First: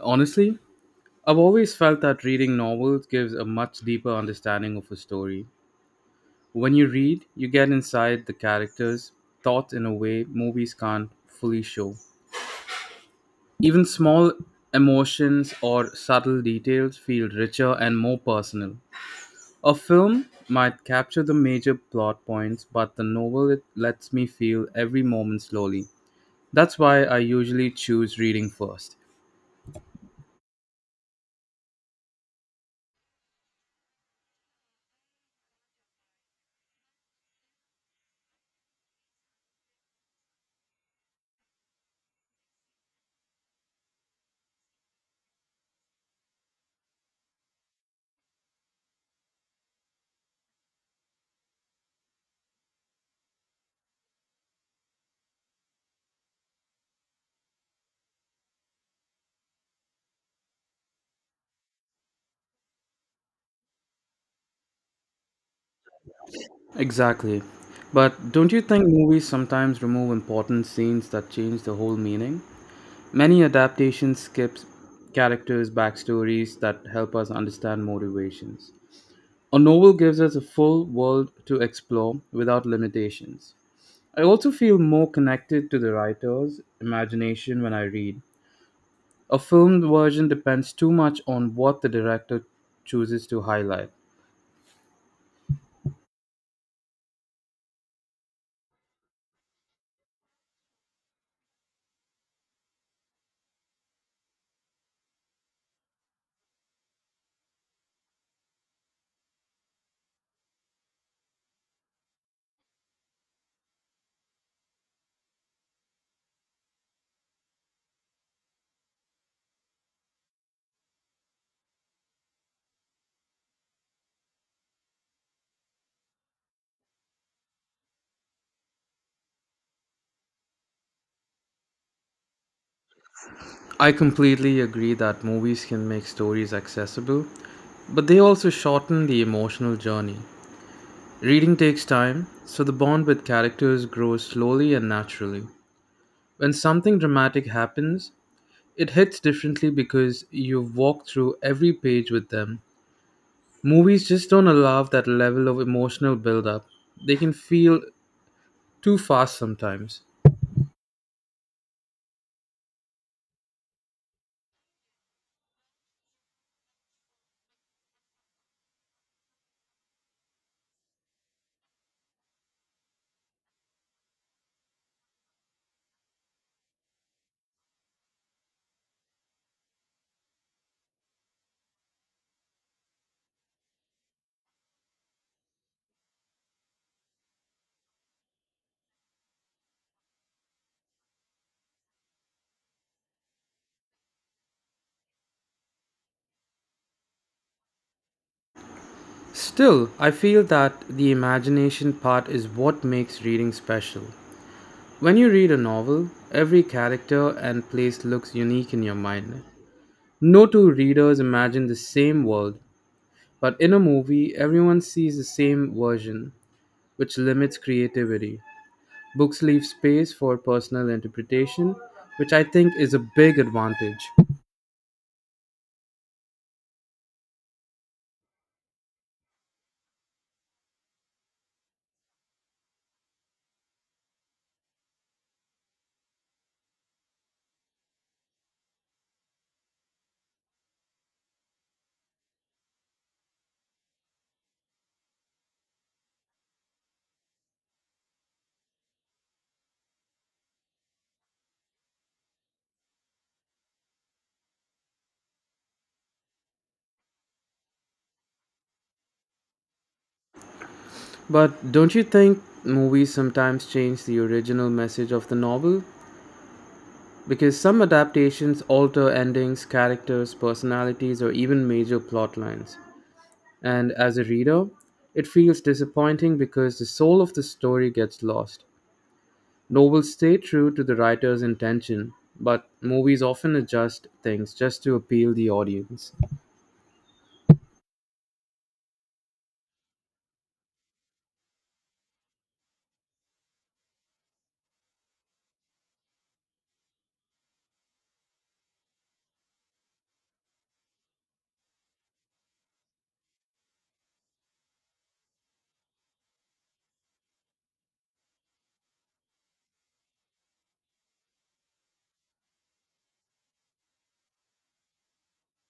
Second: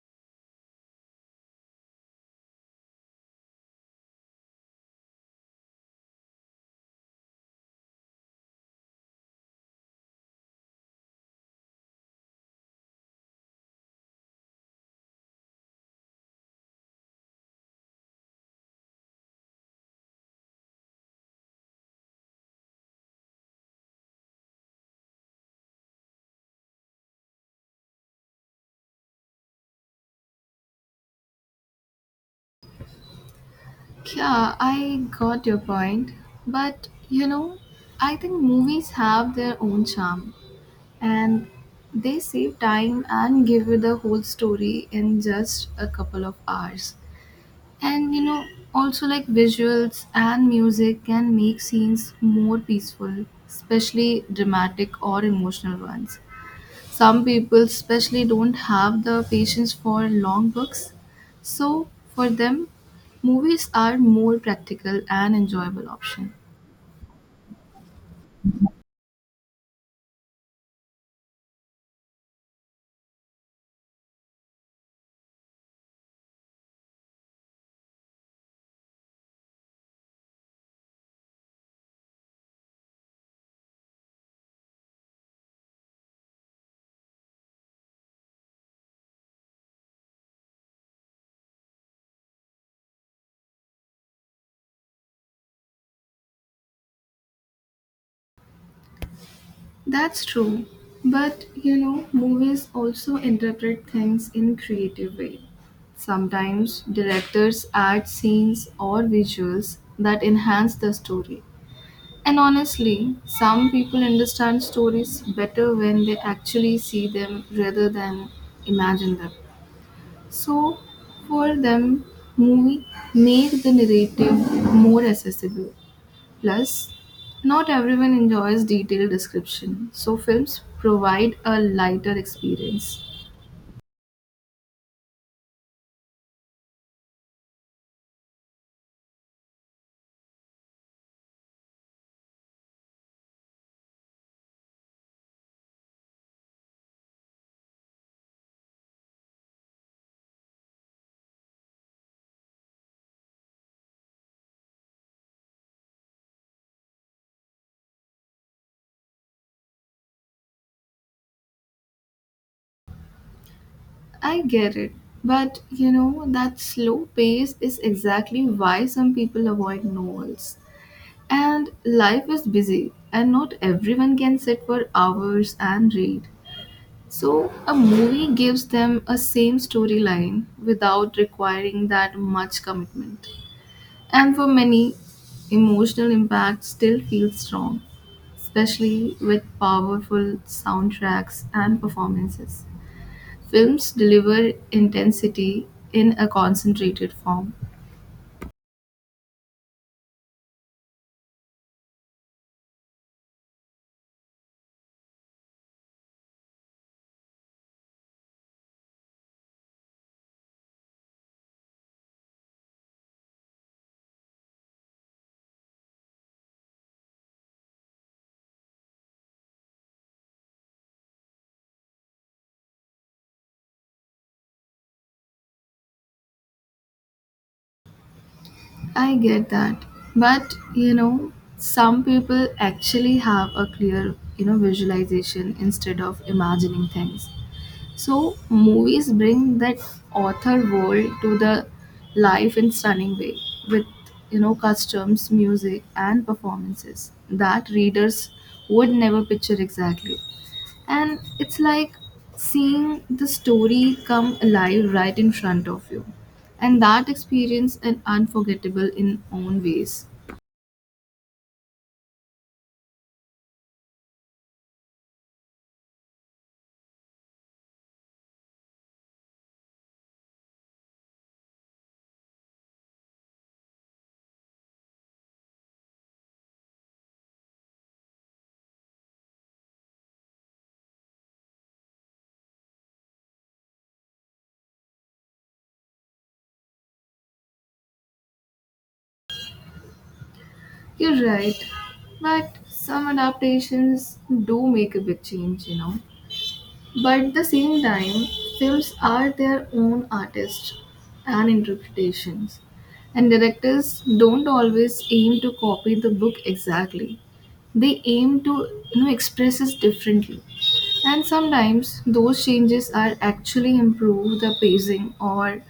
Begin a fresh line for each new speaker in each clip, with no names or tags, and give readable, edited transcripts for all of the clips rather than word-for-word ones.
Honestly, I've always felt that reading novels gives a much deeper understanding of a story. When you read, you get inside the characters' thoughts in a way movies can't fully show. Even small emotions or subtle details feel richer and more personal. A film might capture the major plot points, but the novel it lets me feel every moment slowly. That's why I usually choose reading first.
Yeah, I got your point. But you know, I think movies have their own charm and they save time and give you the whole story in just a couple of hours. And you know, also like visuals and music can make scenes more peaceful, especially dramatic or emotional ones. Some people, especially, don't have the patience for long books. So, for them, movies are more practical and enjoyable option.
Exactly. But don't you think movies sometimes remove important scenes that change the whole meaning? Many adaptations skips characters' backstories that help us understand motivations. A novel gives us a full world to explore without limitations. I also feel more connected to the writer's imagination when I read. A film version depends too much on what the director chooses to highlight.
That's true. But you know, movies also interpret things in creative way. Sometimes directors add scenes or visuals that enhance the story. And honestly, some people understand stories better when they actually see them rather than imagine them. So, for them, movie make the narrative more accessible. Plus, not everyone enjoys detailed description, so films provide a lighter experience.
I completely agree that movies can make stories accessible, but they also shorten the emotional journey. Reading takes time, so the bond with characters grows slowly and naturally. When something dramatic happens, it hits differently because you've walked through every page with them. Movies just don't allow that level of emotional buildup, they can feel too fast sometimes.
I get it, but you know that slow pace is exactly why some people avoid novels. And life is busy, and not everyone can sit for hours and read. So a movie gives them a same storyline without requiring that much commitment. And for many, emotional impact still feels strong, especially with powerful soundtracks and performances. Films deliver intensity in a concentrated form.
Still, I feel that the imagination part is what makes reading special. When you read a novel, every character and place looks unique in your mind. No two readers imagine the same world, but in a movie, everyone sees the same version, which limits creativity. Books leave space for personal interpretation, which I think is a big advantage.
I get that. But, you know, some people actually have a clear, you know, visualization instead of imagining things. So, movies bring that author world to the life in stunning way with, you know, customs, music and performances that readers would never picture exactly. And it's like seeing the story come alive right in front of you. And that experience is unforgettable in own ways.
But don't you think movies sometimes change the original message of the novel? Because some adaptations alter endings, characters, personalities, or even major plot lines. And as a reader, it feels disappointing because the soul of the story gets lost. Novels stay true to the writer's intention, but movies often adjust things just to appeal the audience.
You're right. But some adaptations do make a big change, you know. But at the same time, films are their own artists and interpretations, and directors don't always aim to copy the book exactly. They aim to you know, express it differently. And sometimes those changes are actually improve the pacing or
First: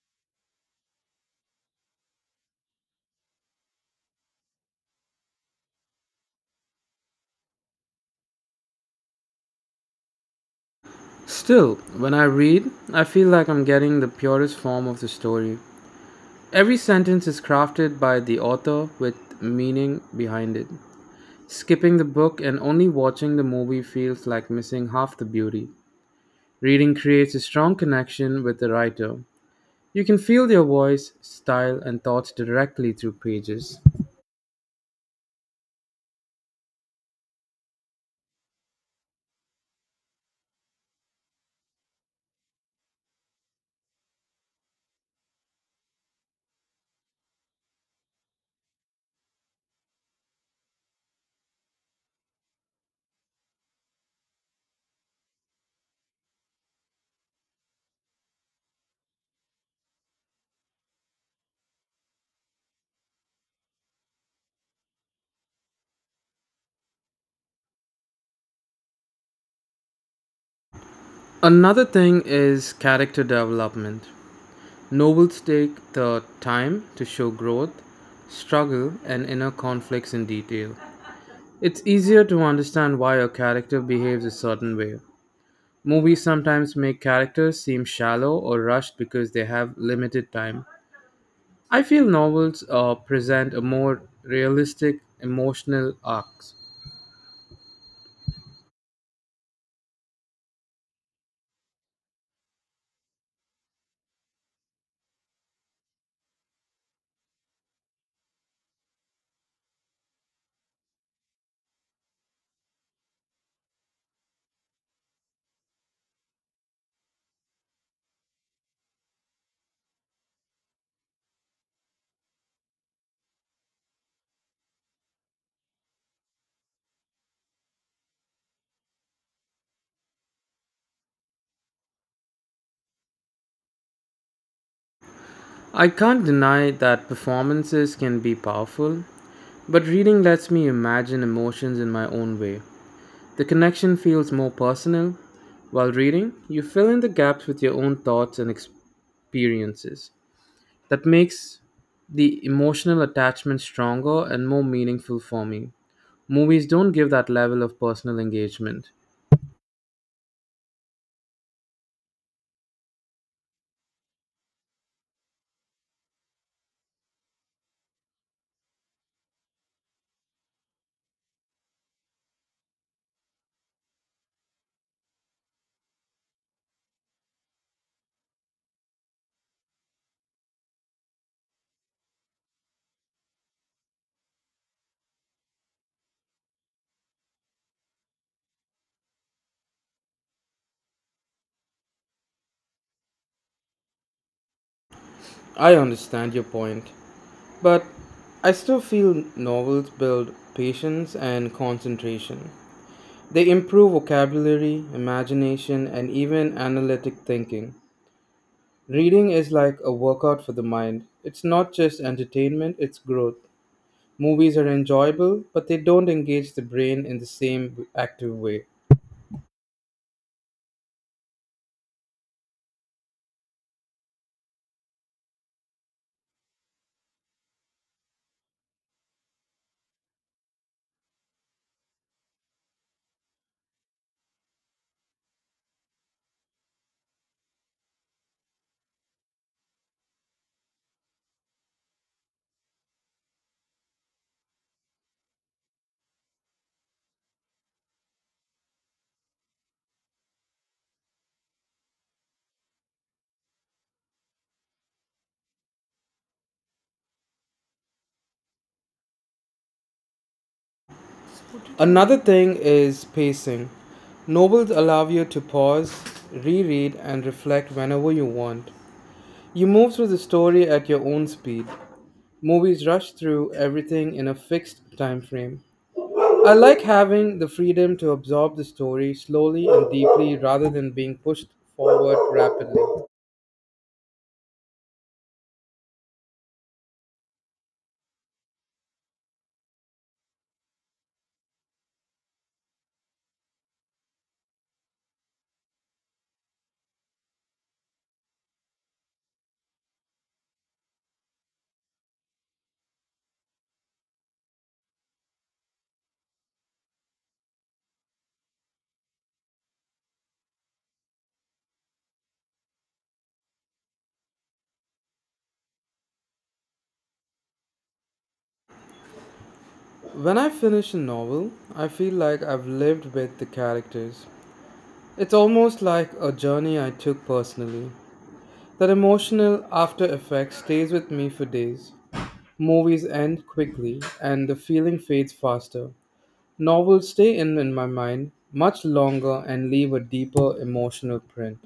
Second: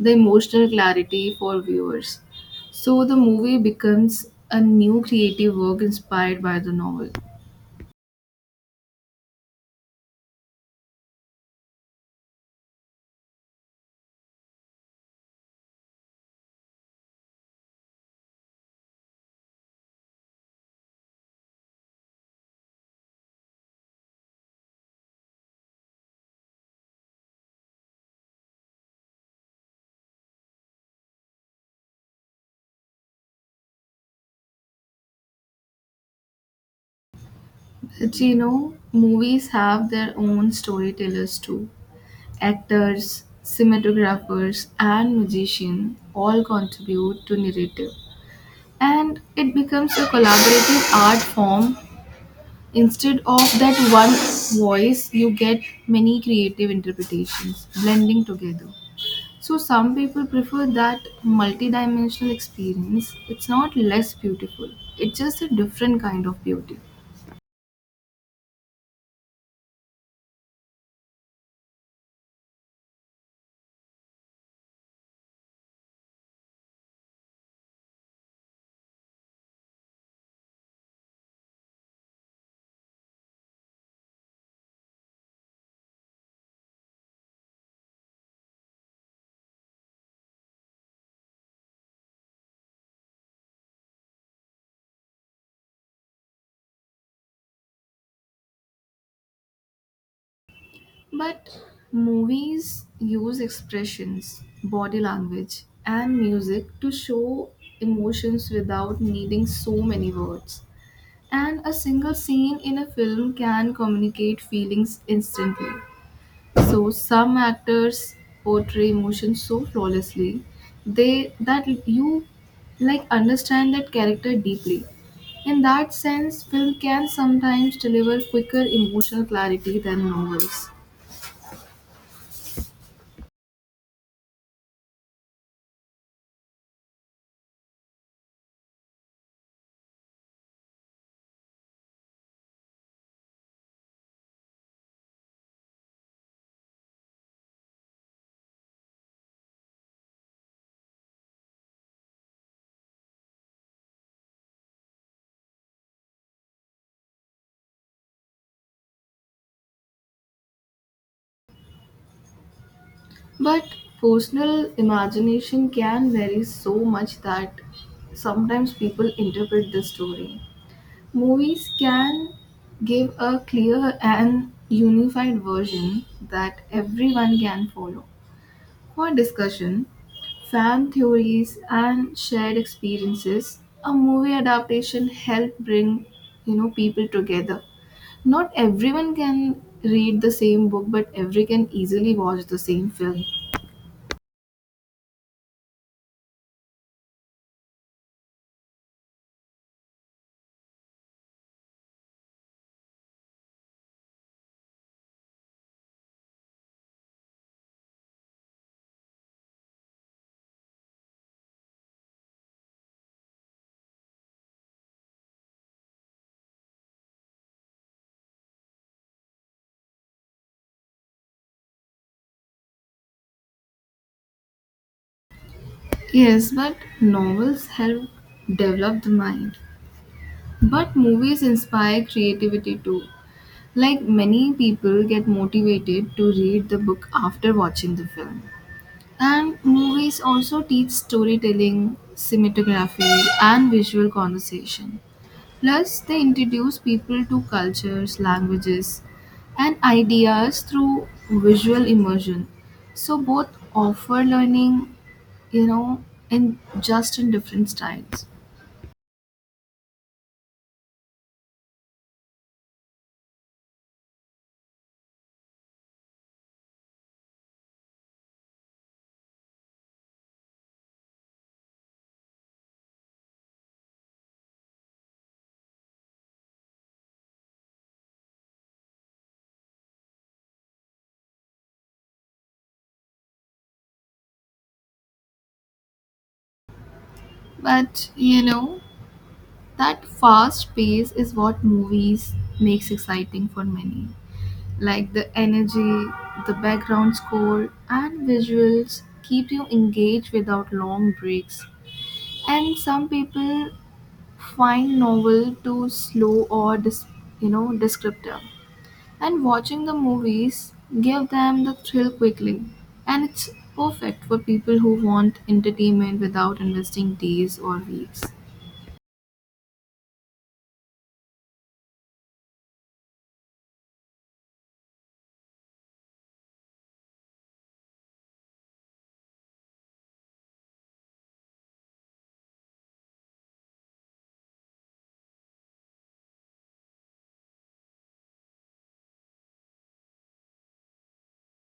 the emotional clarity for viewers. So the movie becomes a new creative work inspired by the novel.
Still, when I read, I feel like I'm getting the purest form of the story. Every sentence is crafted by the author with meaning behind it. Skipping the book and only watching the movie feels like missing half the beauty. Reading creates a strong connection with the writer. You can feel their voice, style, and thoughts directly through pages.
Do you know, movies have their own storytellers too. Actors, cinematographers, and musicians all contribute to narrative. And it becomes a collaborative art form. Instead of that one voice, you get many creative interpretations blending together. So, some people prefer that multidimensional experience. It's not less beautiful, it's just a different kind of beauty.
Another thing is character development. Novels take the time to show growth, struggle, and inner conflicts in detail. It's easier to understand why a character behaves a certain way. Movies sometimes make characters seem shallow or rushed because they have limited time. I feel novels present a more realistic emotional arcs.
But movies use expressions, body language, and music to show emotions without needing so many words. And a single scene in a film can communicate feelings instantly. So some actors portray emotions so flawlessly they that you like understand that character deeply. In that sense, film can sometimes deliver quicker emotional clarity than novels.
I can't deny that performances can be powerful, but reading lets me imagine emotions in my own way. The connection feels more personal. While reading, you fill in the gaps with your own thoughts and experiences. That makes the emotional attachment stronger and more meaningful for me. Movies don't give that level of personal engagement.
But personal imagination can vary so much that sometimes people interpret the story. Movies can give a clear and unified version that everyone can follow. For discussion, fan theories and shared experiences, a movie adaptation help bring, you know, people together. Not everyone can read the same book, but every can easily watch the same film.
I understand your point, but I still feel novels build patience and concentration. They improve vocabulary, imagination, and even analytic thinking. Reading is like a workout for the mind. It's not just entertainment, it's growth. Movies are enjoyable, but they don't engage the brain in the same active way.
Yes, but novels help develop the mind. But movies inspire creativity too. Like many people get motivated to read the book after watching the film. And movies also teach storytelling, cinematography, and visual conversation. Plus, they introduce people to cultures, languages, and ideas through visual immersion. So both offer learning, you know, in different styles.
Another thing is pacing. Novels allow you to pause, reread, and reflect whenever you want. You move through the story at your own speed. Movies rush through everything in a fixed time frame. I like having the freedom to absorb the story slowly and deeply rather than being pushed forward rapidly.
But you know, that fast pace is what movies makes exciting for many. Like the energy, the background score, and visuals keep you engaged without long breaks. And some people find novel too slow or you know descriptive and watching the movies give them the thrill quickly and it's perfect for people who want entertainment without investing days or weeks.
When I finish a novel, I feel like I've lived with the characters. It's almost like a journey I took personally. That emotional after effect stays with me for days. Movies end quickly and the feeling fades faster. Novels stay in my mind much longer and leave a deeper emotional print.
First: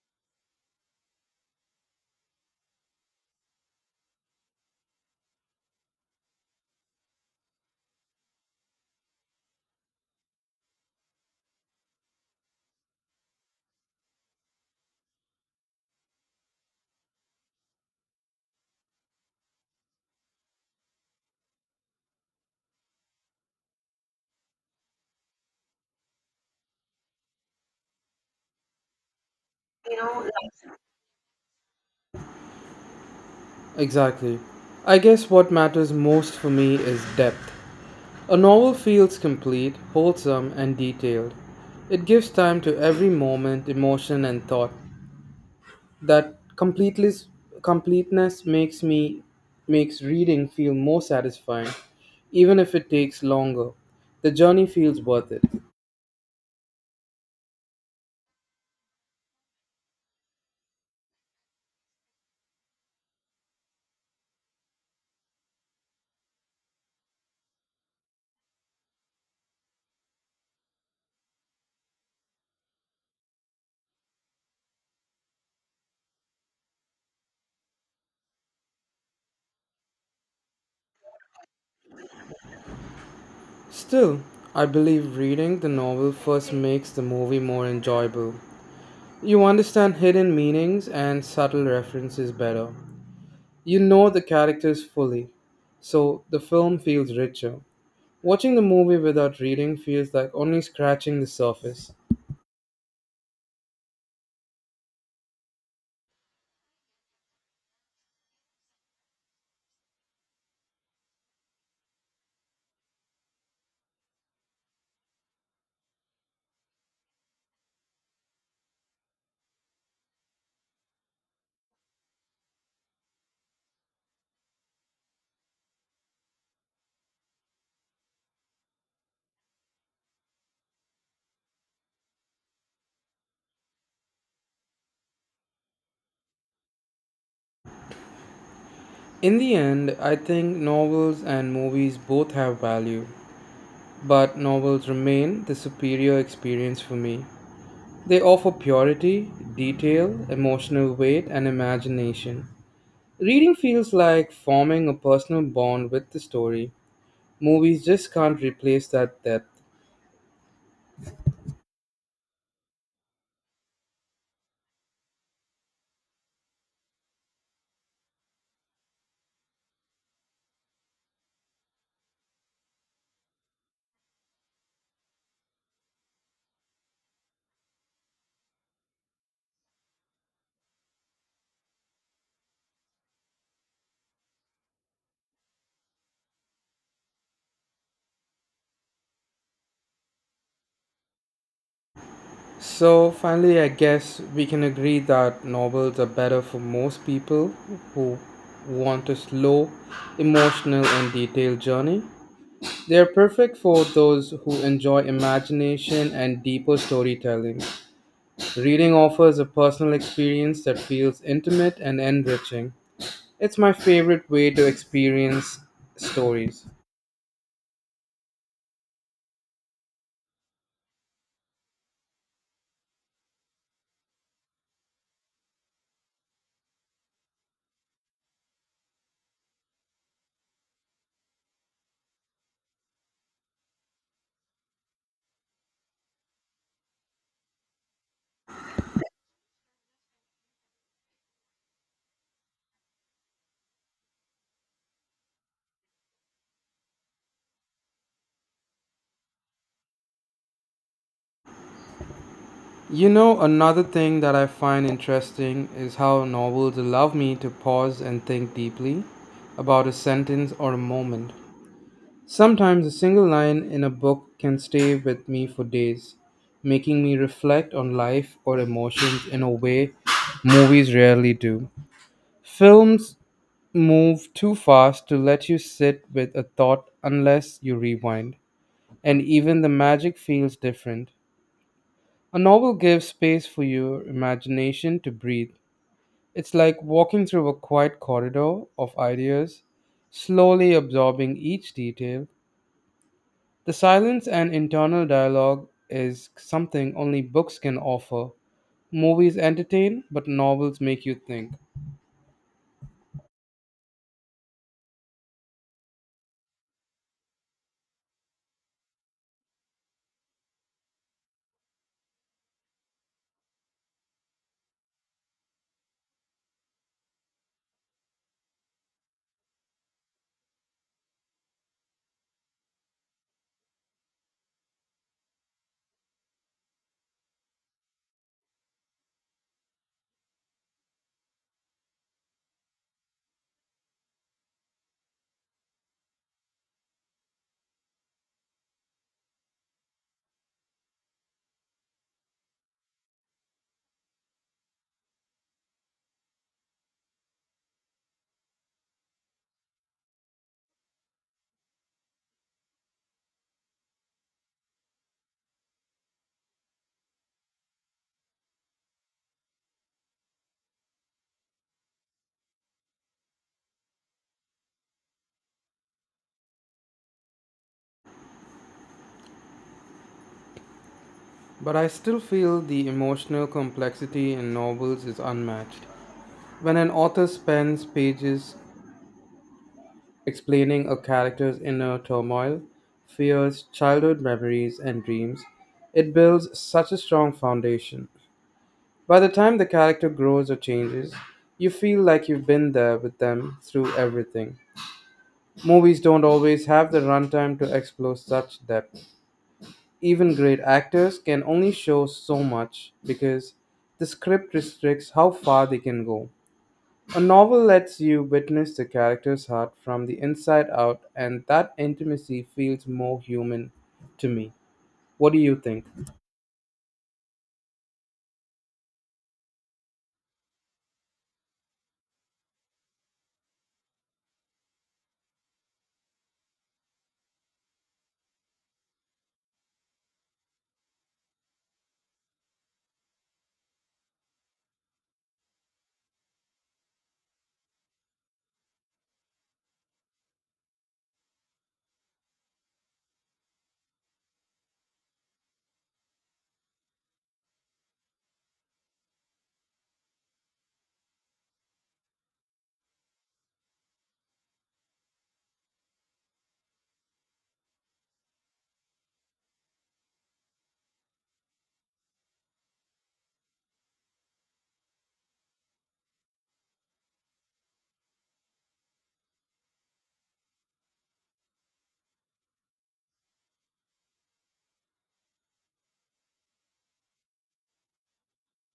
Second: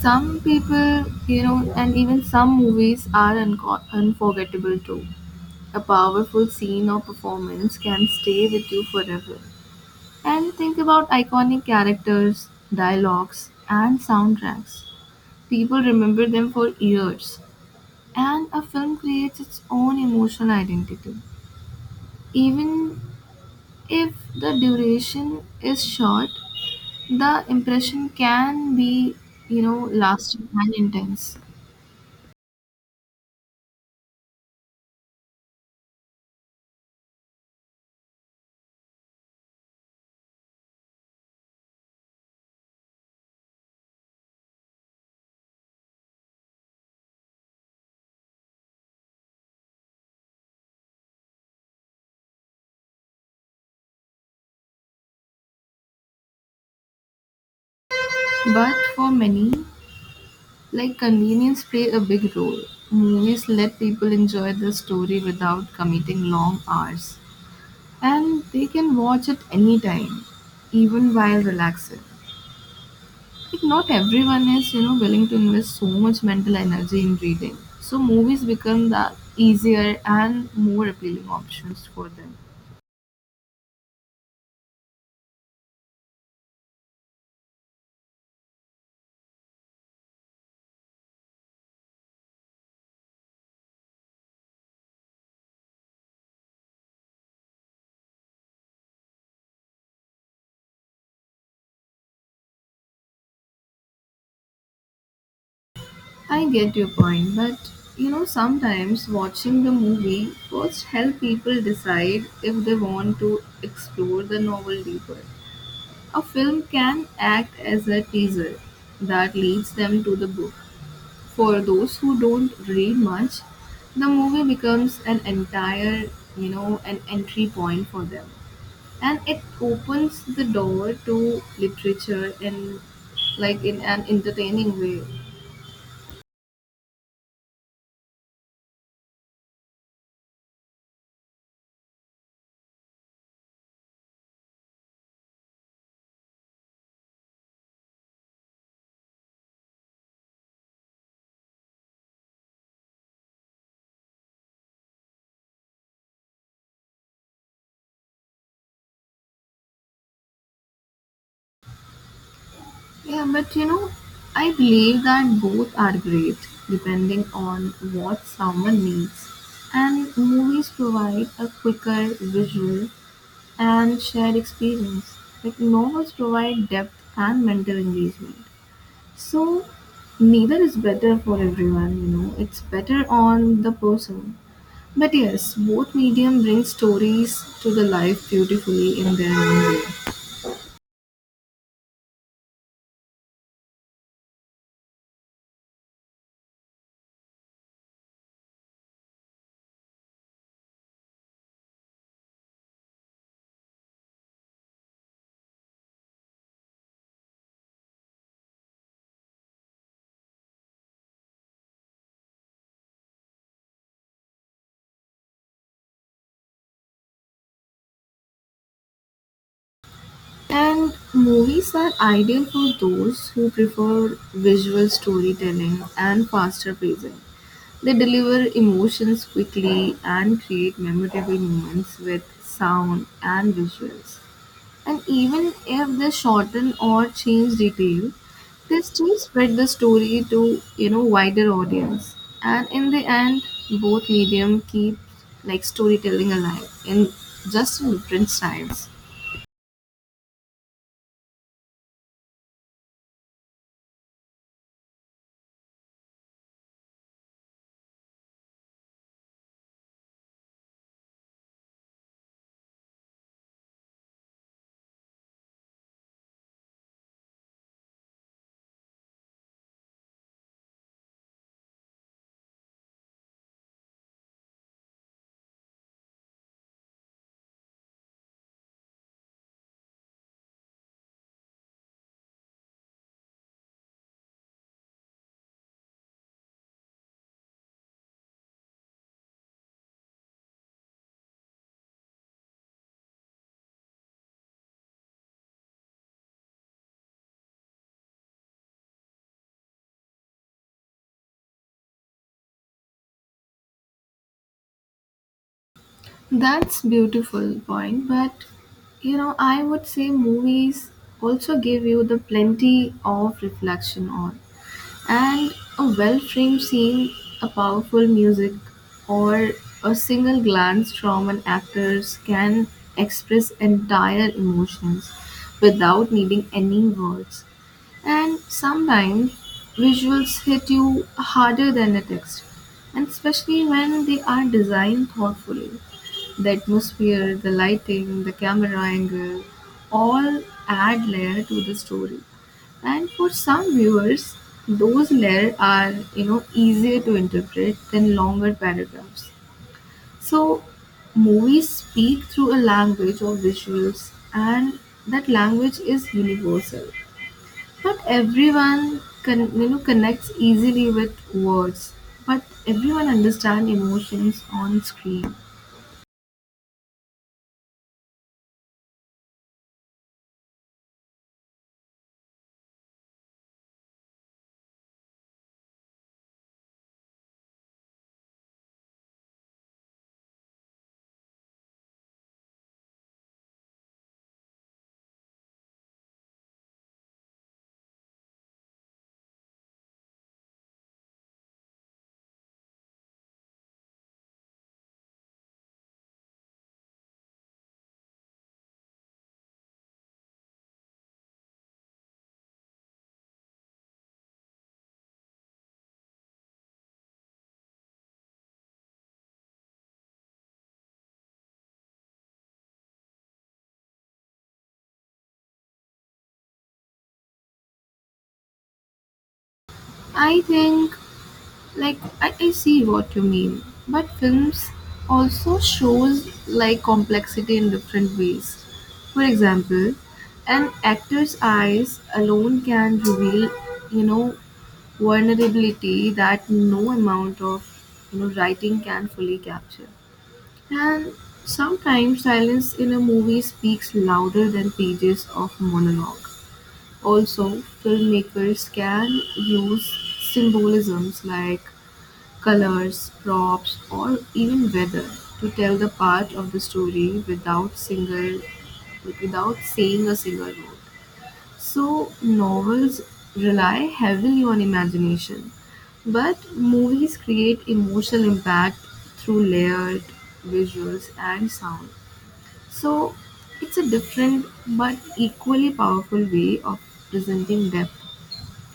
Some people, you know, and even some movies are unforgettable too. A powerful scene or performance can stay with you forever. And think about iconic characters, dialogues and soundtracks. People remember them for years, and a film creates its own emotional identity. Even if the duration is short, the impression can be, you know, lasting and intense.
Exactly. I guess what matters most for me is depth. A novel feels complete, wholesome, and detailed. It gives time to every moment, emotion, and thought. That completeness makes reading feel more satisfying, even if it takes longer. The journey feels worth it.
But for many, like convenience play a big role. Movies let people enjoy the story without committing long hours, and they can watch it anytime, even while relaxing. Like not everyone is, you know, willing to invest so much mental energy in reading. So movies become the easier and more appealing options for them.
Still, I believe reading the novel first makes the movie more enjoyable. You understand hidden meanings and subtle references better. You know the characters fully, so the film feels richer. Watching the movie without reading feels like only scratching the surface.
I get your point, but you know, sometimes watching the movie first help people decide if they want to explore the novel deeper. A film can act as a teaser that leads them to the book. For those who don't read much, the movie becomes an entire, you know, an entry point for them. And it opens the door to literature in like in an entertaining way.
In the end, I think novels and movies both have value, but novels remain the superior experience for me. They offer purity, detail, emotional weight, and imagination. Reading feels like forming a personal bond with the story. Movies just can't replace that depth.
Yeah, but you know, I believe that both are great depending on what someone needs. And movies provide a quicker visual and shared experience. Like novels provide depth and mental engagement. So neither is better for everyone, you know. It's better on the person. But yes, both medium bring stories to the life beautifully in their own way.
So, finally, I guess we can agree that novels are better for most people who want a slow, emotional, and detailed journey. They are perfect for those who enjoy imagination and deeper storytelling. Reading offers a personal experience that feels intimate and enriching. It's my favorite way to experience stories.
And movies are ideal for those who prefer visual storytelling and faster pacing. They deliver emotions quickly and create memorable moments with sound and visuals. And even if they shorten or change detail, they still spread the story to you know wider audience. And in the end, both medium keep like storytelling alive in different styles.
You know, another thing that I find interesting is how novels allow me to pause and think deeply about a sentence or a moment. Sometimes a single line in a book can stay with me for days, making me reflect on life or emotions in a way movies rarely do. Films move too fast to let you sit with a thought unless you rewind, and even the magic feels different. A novel gives space for your imagination to breathe. It's like walking through a quiet corridor of ideas, slowly absorbing each detail. The silence and internal dialogue is something only books can offer. Movies entertain, but novels make you think.
That's beautiful point, but you know I would say movies also give you the plenty of reflection on and a well framed scene, a powerful music, or a single glance from an actor can express entire emotions without needing any words. And sometimes visuals hit you harder than a text, and especially when they are designed thoughtfully. The atmosphere, the lighting, the camera angle all add layer to the story. And for some viewers, those layers are you know easier to interpret than longer paragraphs. So movies speak through a language of visuals, and that language is universal. Not everyone can you know connects easily with words, but everyone understands emotions on screen.
But I still feel the emotional complexity in novels is unmatched. When an author spends pages explaining a character's inner turmoil, fears, childhood memories, and dreams, it builds such a strong foundation. By the time the character grows or changes, you feel like you've been there with them through everything. Movies don't always have the runtime to explore such depth. Even great actors can only show so much because the script restricts how far they can go. A novel lets you witness the character's heart from the inside out, and that intimacy feels more human to me. What do you think?
I think like I see what you mean, but films also shows like complexity in different ways. For example, an actor's eyes alone can reveal, you know, vulnerability that no amount of, you know, writing can fully capture. And sometimes silence in a movie speaks louder than pages of monologue. Also, filmmakers can use symbolisms like colors, props, or even weather to tell the part of the story without single like without saying a single word. So novels rely heavily on imagination, but movies create emotional impact through layered visuals and sound. So it's a different but equally powerful way of presenting depth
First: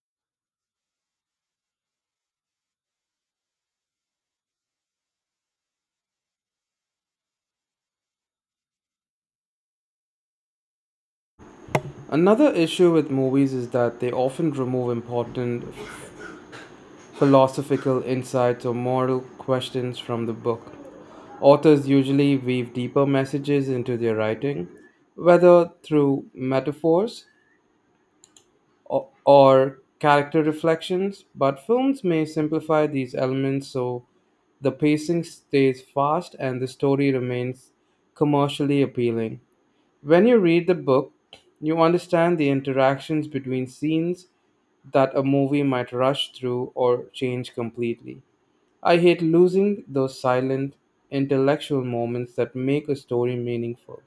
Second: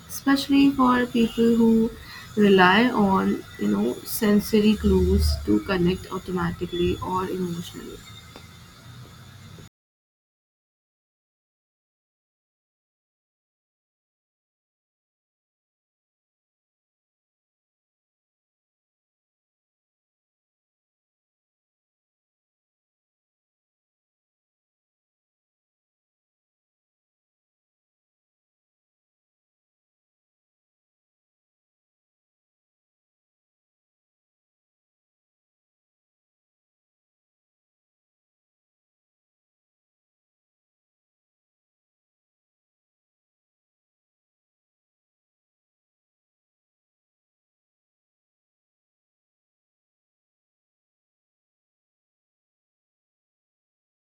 especially for people who rely on you know sensory clues to connect automatically or emotionally.
Another issue with movies is that they often remove important philosophical insights or moral questions from the book. Authors usually weave deeper messages into their writing, whether through metaphors, or character reflections, but films may simplify these elements so the pacing stays fast and the story remains commercially appealing. When you read the book, you understand the interactions between scenes that a movie might rush through or change completely. I hate losing those silent, intellectual moments that make a story meaningful.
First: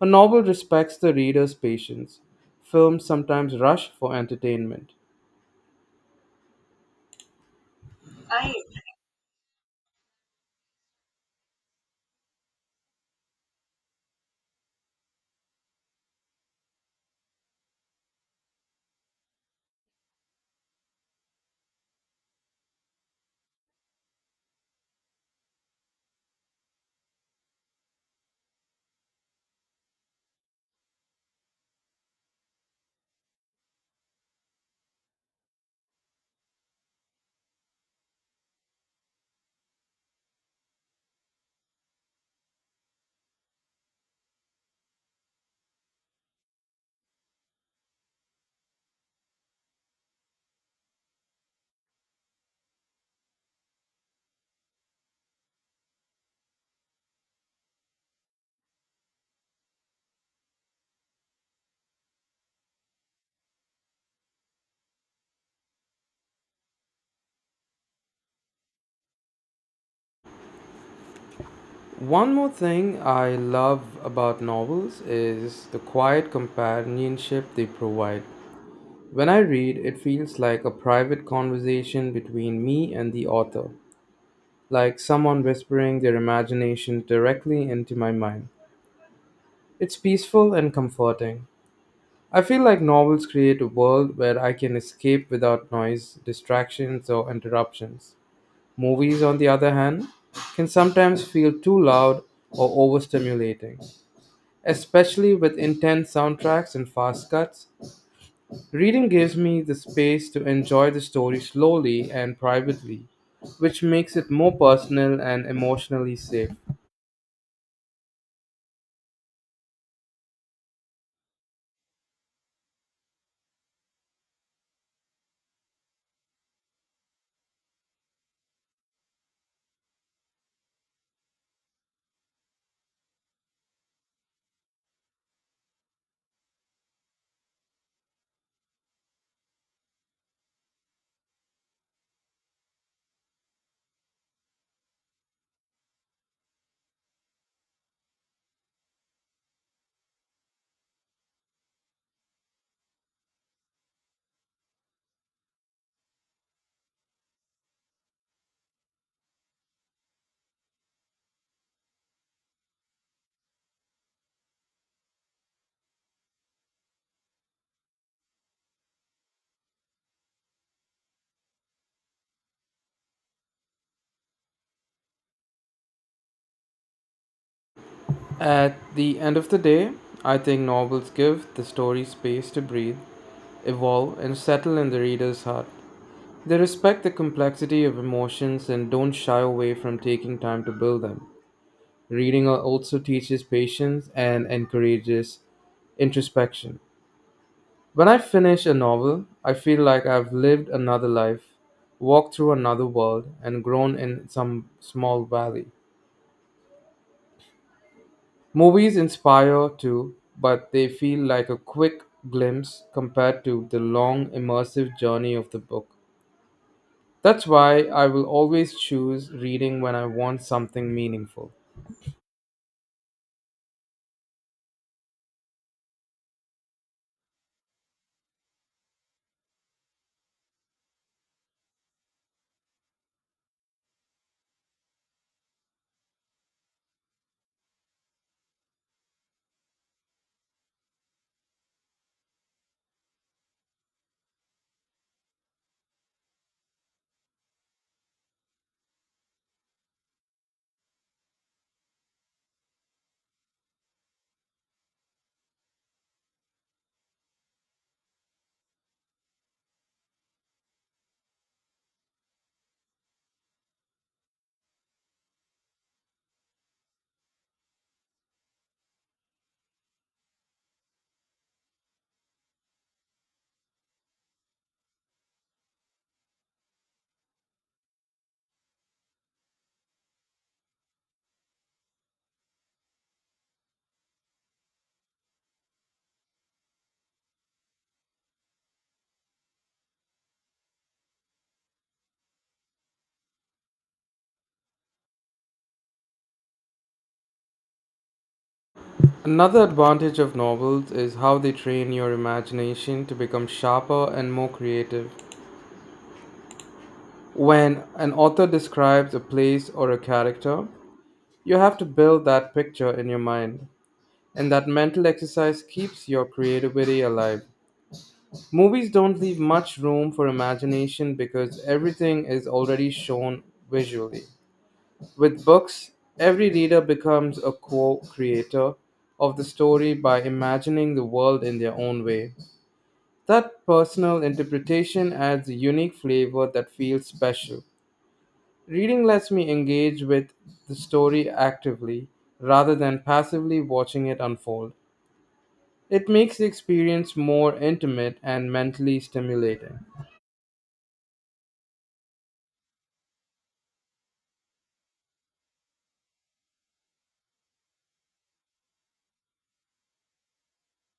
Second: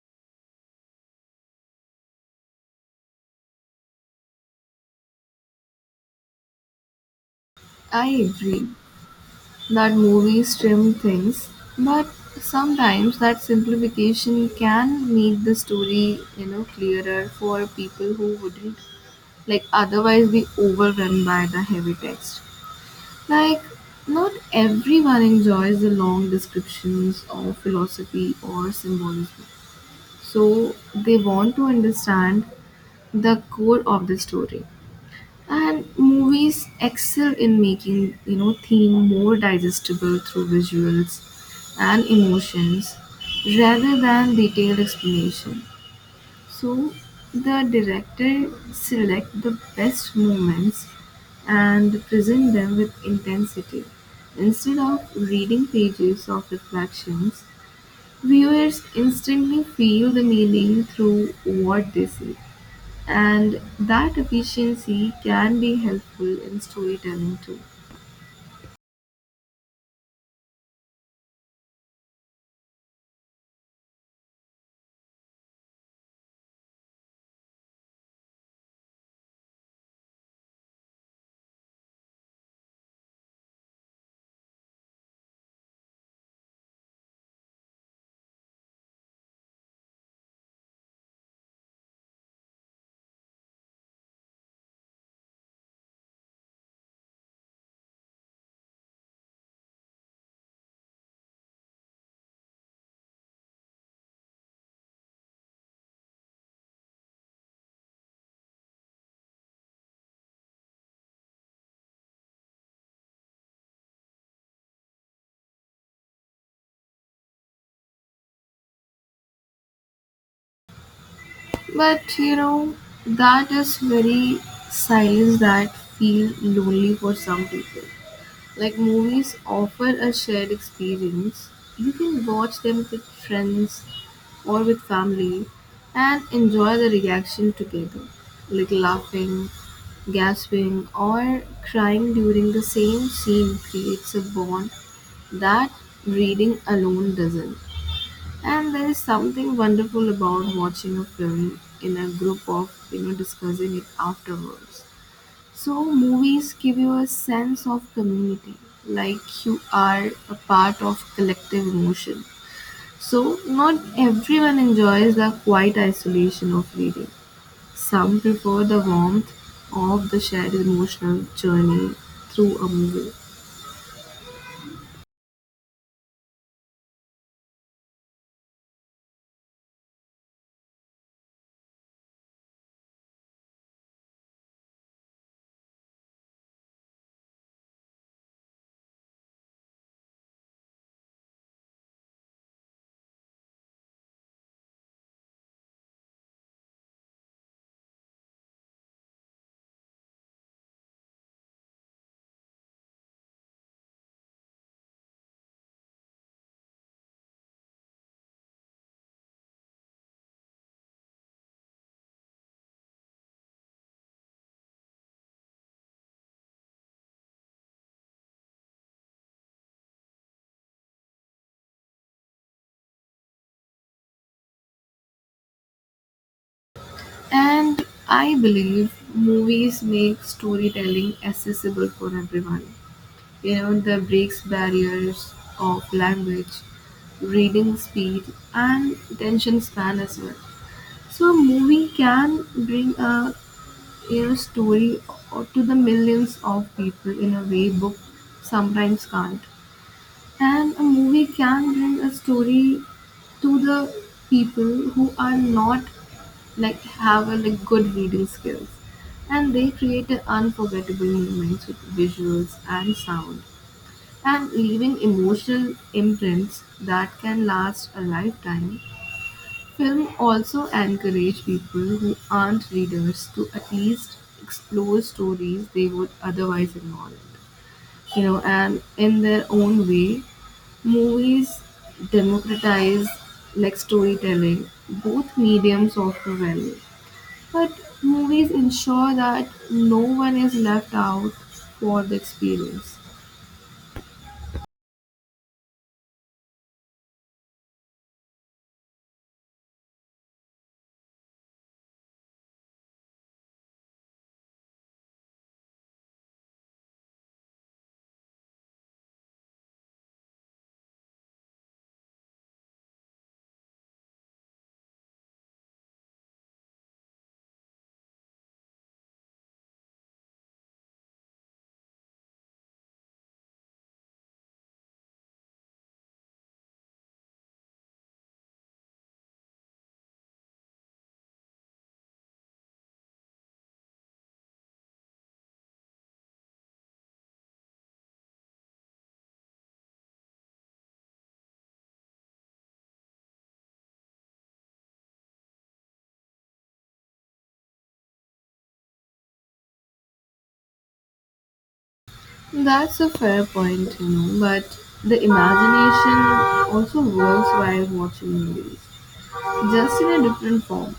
A novel respects the reader's patience. Films sometimes rush for entertainment.
I
Right.
agree that movies trim things but sometimes that simplification can make the story you know clearer for people who wouldn't like otherwise be overwhelmed by the heavy text. Like not everyone enjoys the long descriptions of philosophy or symbolism. So they want to understand the core of the story. And movies excel in making, you know, theme more digestible through visuals and emotions rather than detailed explanation. So the director select the best moments and present them with intensity instead of reading pages of reflections. Viewers instantly feel the meaning through what they see, and that efficiency can be helpful in storytelling too.
One more thing I love about novels is the quiet companionship they provide. When I read, it feels like a private conversation between me and the author, like someone whispering their imagination directly into my mind. It's peaceful and comforting. I feel like novels create a world where I can escape without noise, distractions, or interruptions. Movies, on the other hand, can sometimes feel too loud or overstimulating, especially with intense soundtracks and fast cuts. Reading gives me the space to enjoy the story slowly and privately, which makes it more personal and emotionally safe.
But you know, that is very silence that feel lonely for some people. Like movies offer a shared experience. You can watch them with friends or with family and enjoy the reaction together, like laughing, gasping, or crying during the same scene creates a bond that reading alone doesn't. And there is something wonderful about watching a film in a group of, you know, discussing it afterwards. So, movies give you a sense of community, like you are a part of collective emotion. So, not everyone enjoys the quiet isolation of reading. Some prefer the warmth of the shared emotional journey through a movie.
At the end of the day, I think novels give the story space to breathe, evolve, and settle in the reader's heart. They respect the complexity of emotions and don't shy away from taking time to build them. Reading also teaches patience and encourages introspection. When I finish a novel, I feel like I've lived another life, walked through another world, and grown in some small valley. Movies inspire too, but they feel like a quick glimpse compared to the long, immersive journey of the book. That's why I will always choose reading when I want something meaningful.
And I believe movies make storytelling accessible for everyone. You know, that breaks barriers of language, reading speed, and attention span as well. So a movie can bring a you know story to the millions of people in a way book sometimes can't. And a movie can bring a story to the people who are not like have a like good reading skills and they create an unforgettable moments with visuals and sound and leaving emotional imprints that can last a lifetime. Film also encourage people who aren't readers to at least explore stories they would otherwise ignore. You know, and in their own way, movies democratize like storytelling. Both mediums offer value, but movies ensure that no one is left out for the experience.
Another advantage of novels is how they train your imagination to become sharper and more creative. When an author describes a place or a character, you have to build that picture in your mind, and that mental exercise keeps your creativity alive. Movies don't leave much room for imagination because everything is already shown visually. With books, every reader becomes a co creator of the story by imagining the world in their own way. That personal interpretation adds a unique flavor that feels special. Reading lets me engage with the story actively rather than passively watching it unfold. It makes the experience more intimate and mentally stimulating.
That's a fair point, you know, but the imagination also works while watching movies, just in a different form.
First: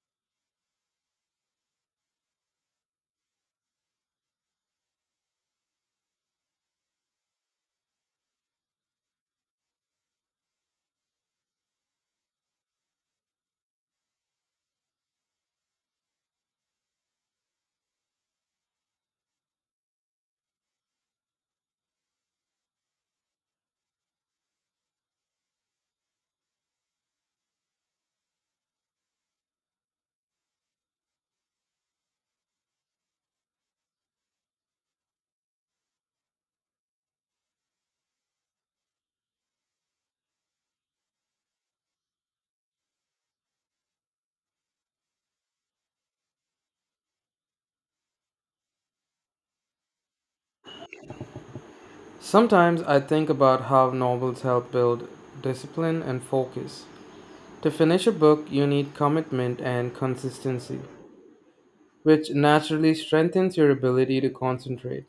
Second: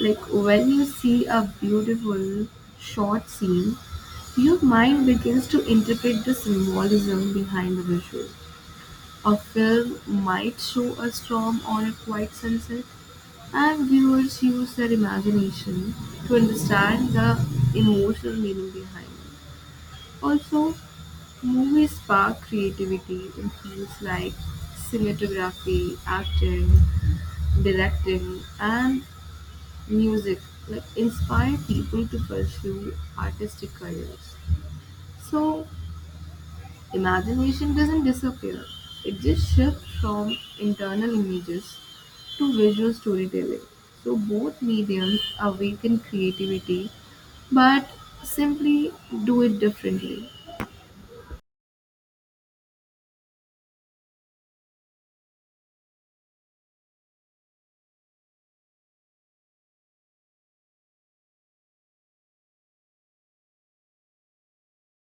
Like when you see a beautiful short scene, your mind begins to interpret the symbolism behind the visual. A film might show a storm or a quiet sunset, and viewers use their imagination to understand the emotional meaning behind it. Also, movies spark creativity in fields like cinematography, acting, directing, and music, like inspire people to pursue artistic careers. So, imagination doesn't disappear, it just shifts from internal images to visual storytelling. So, both mediums awaken creativity but simply do it differently.
Sometimes I think about how novels help build discipline and focus. To finish a book, you need commitment and consistency, which naturally strengthens your ability to concentrate.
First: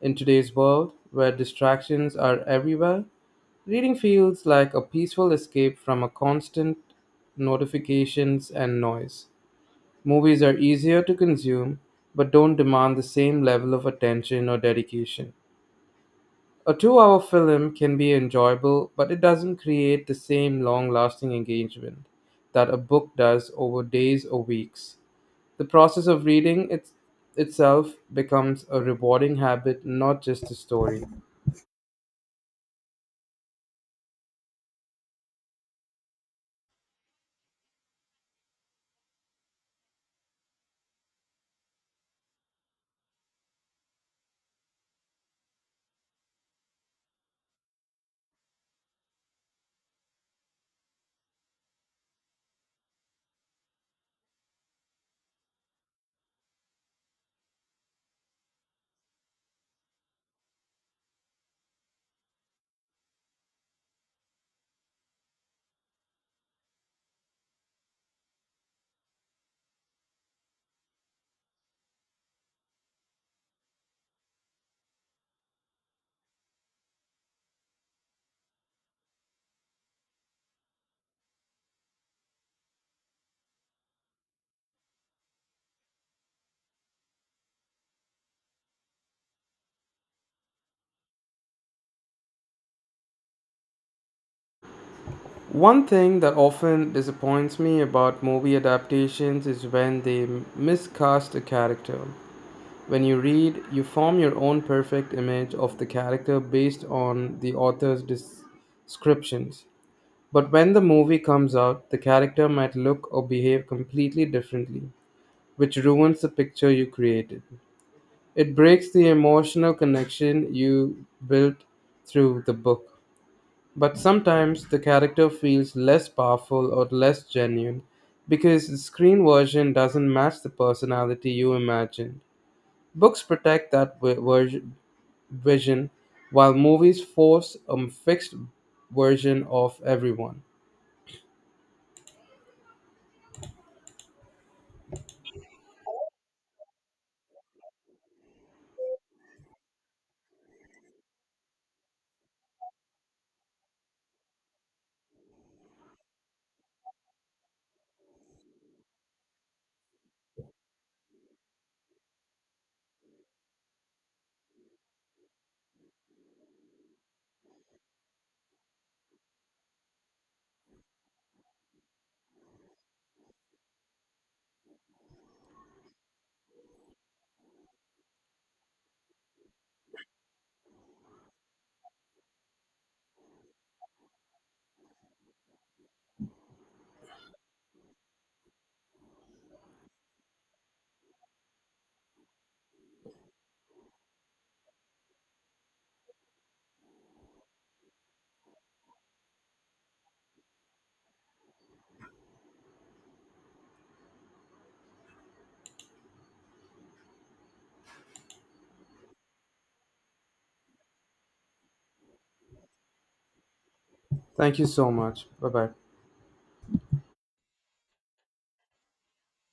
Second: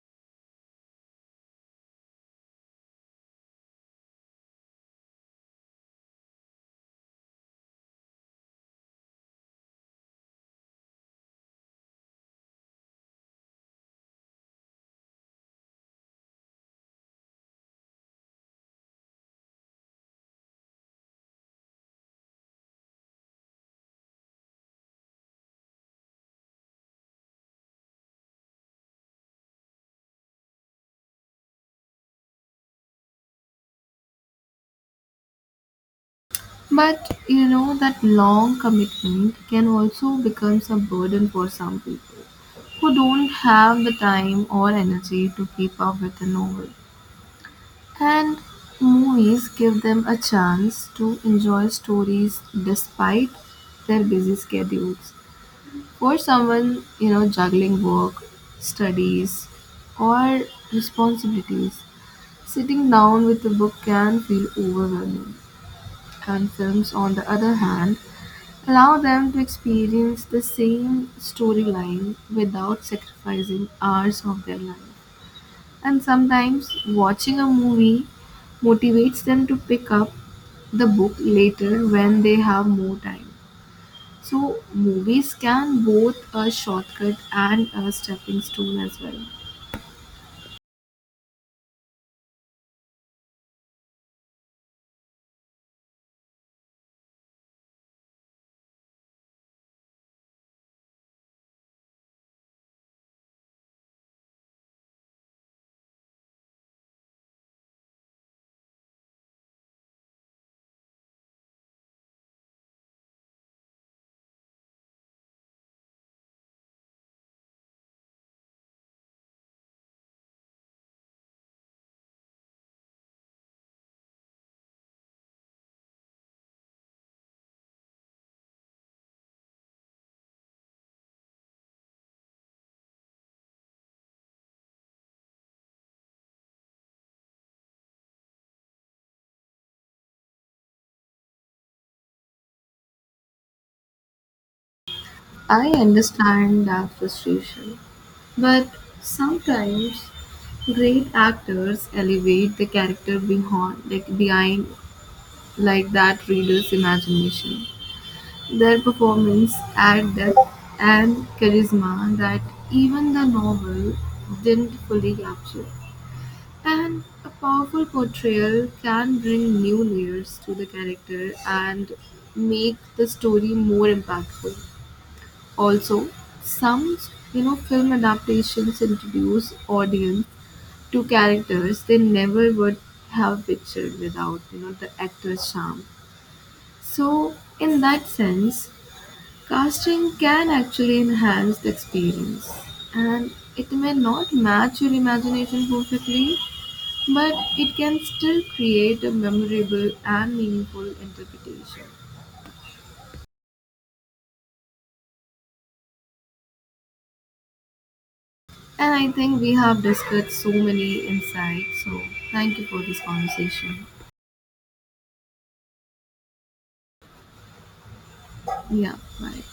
In today's world, where distractions are everywhere, reading feels like a peaceful escape from a constant notifications and noise. Movies are easier to consume, but don't demand the same level of attention or dedication. A 2 hour film can be enjoyable, but it doesn't create the same long lasting engagement that a book does over days or weeks. The process of reading itself becomes a rewarding habit, not just a story.
But you know that long commitment can also become a burden for some people who don't have the time or energy to keep up with a novel. And movies give them a chance to enjoy stories despite their busy schedules. For someone, you know, juggling work, studies, or responsibilities, sitting down with a book can feel overwhelming. And films, on the other hand, allow them to experience the same storyline without sacrificing hours of their life. And sometimes watching a movie motivates them to pick up the book later when they have more time. So, movies can both a shortcut and a stepping stone as well.
One thing that often disappoints me about movie adaptations is when they miscast a character. When you read, you form your own perfect image of the character based on the author's descriptions. But when the movie comes out, the character might look or behave completely differently, which ruins the picture you created. It breaks the emotional connection you built through the book. But sometimes the character feels less powerful or less genuine because the screen version doesn't match the personality you imagined. Books protect that vision, while movies force a fixed version of everyone.
I understand that frustration, but sometimes great actors elevate the character behind, like that reader's imagination. Their performance add depth and charisma that even the novel didn't fully capture. And a powerful portrayal can bring new layers to the character and make the story more impactful. Also, some you know film adaptations introduce audience to characters they never would have pictured without you know the actor's charm so, in that sense, casting can actually enhance the experience. And it may not match your imagination perfectly, but it can still create a memorable and meaningful interpretation. And I think we have discussed so many insights. So, thank you for this conversation.
Thank you so much. Bye bye.
Yeah, bye.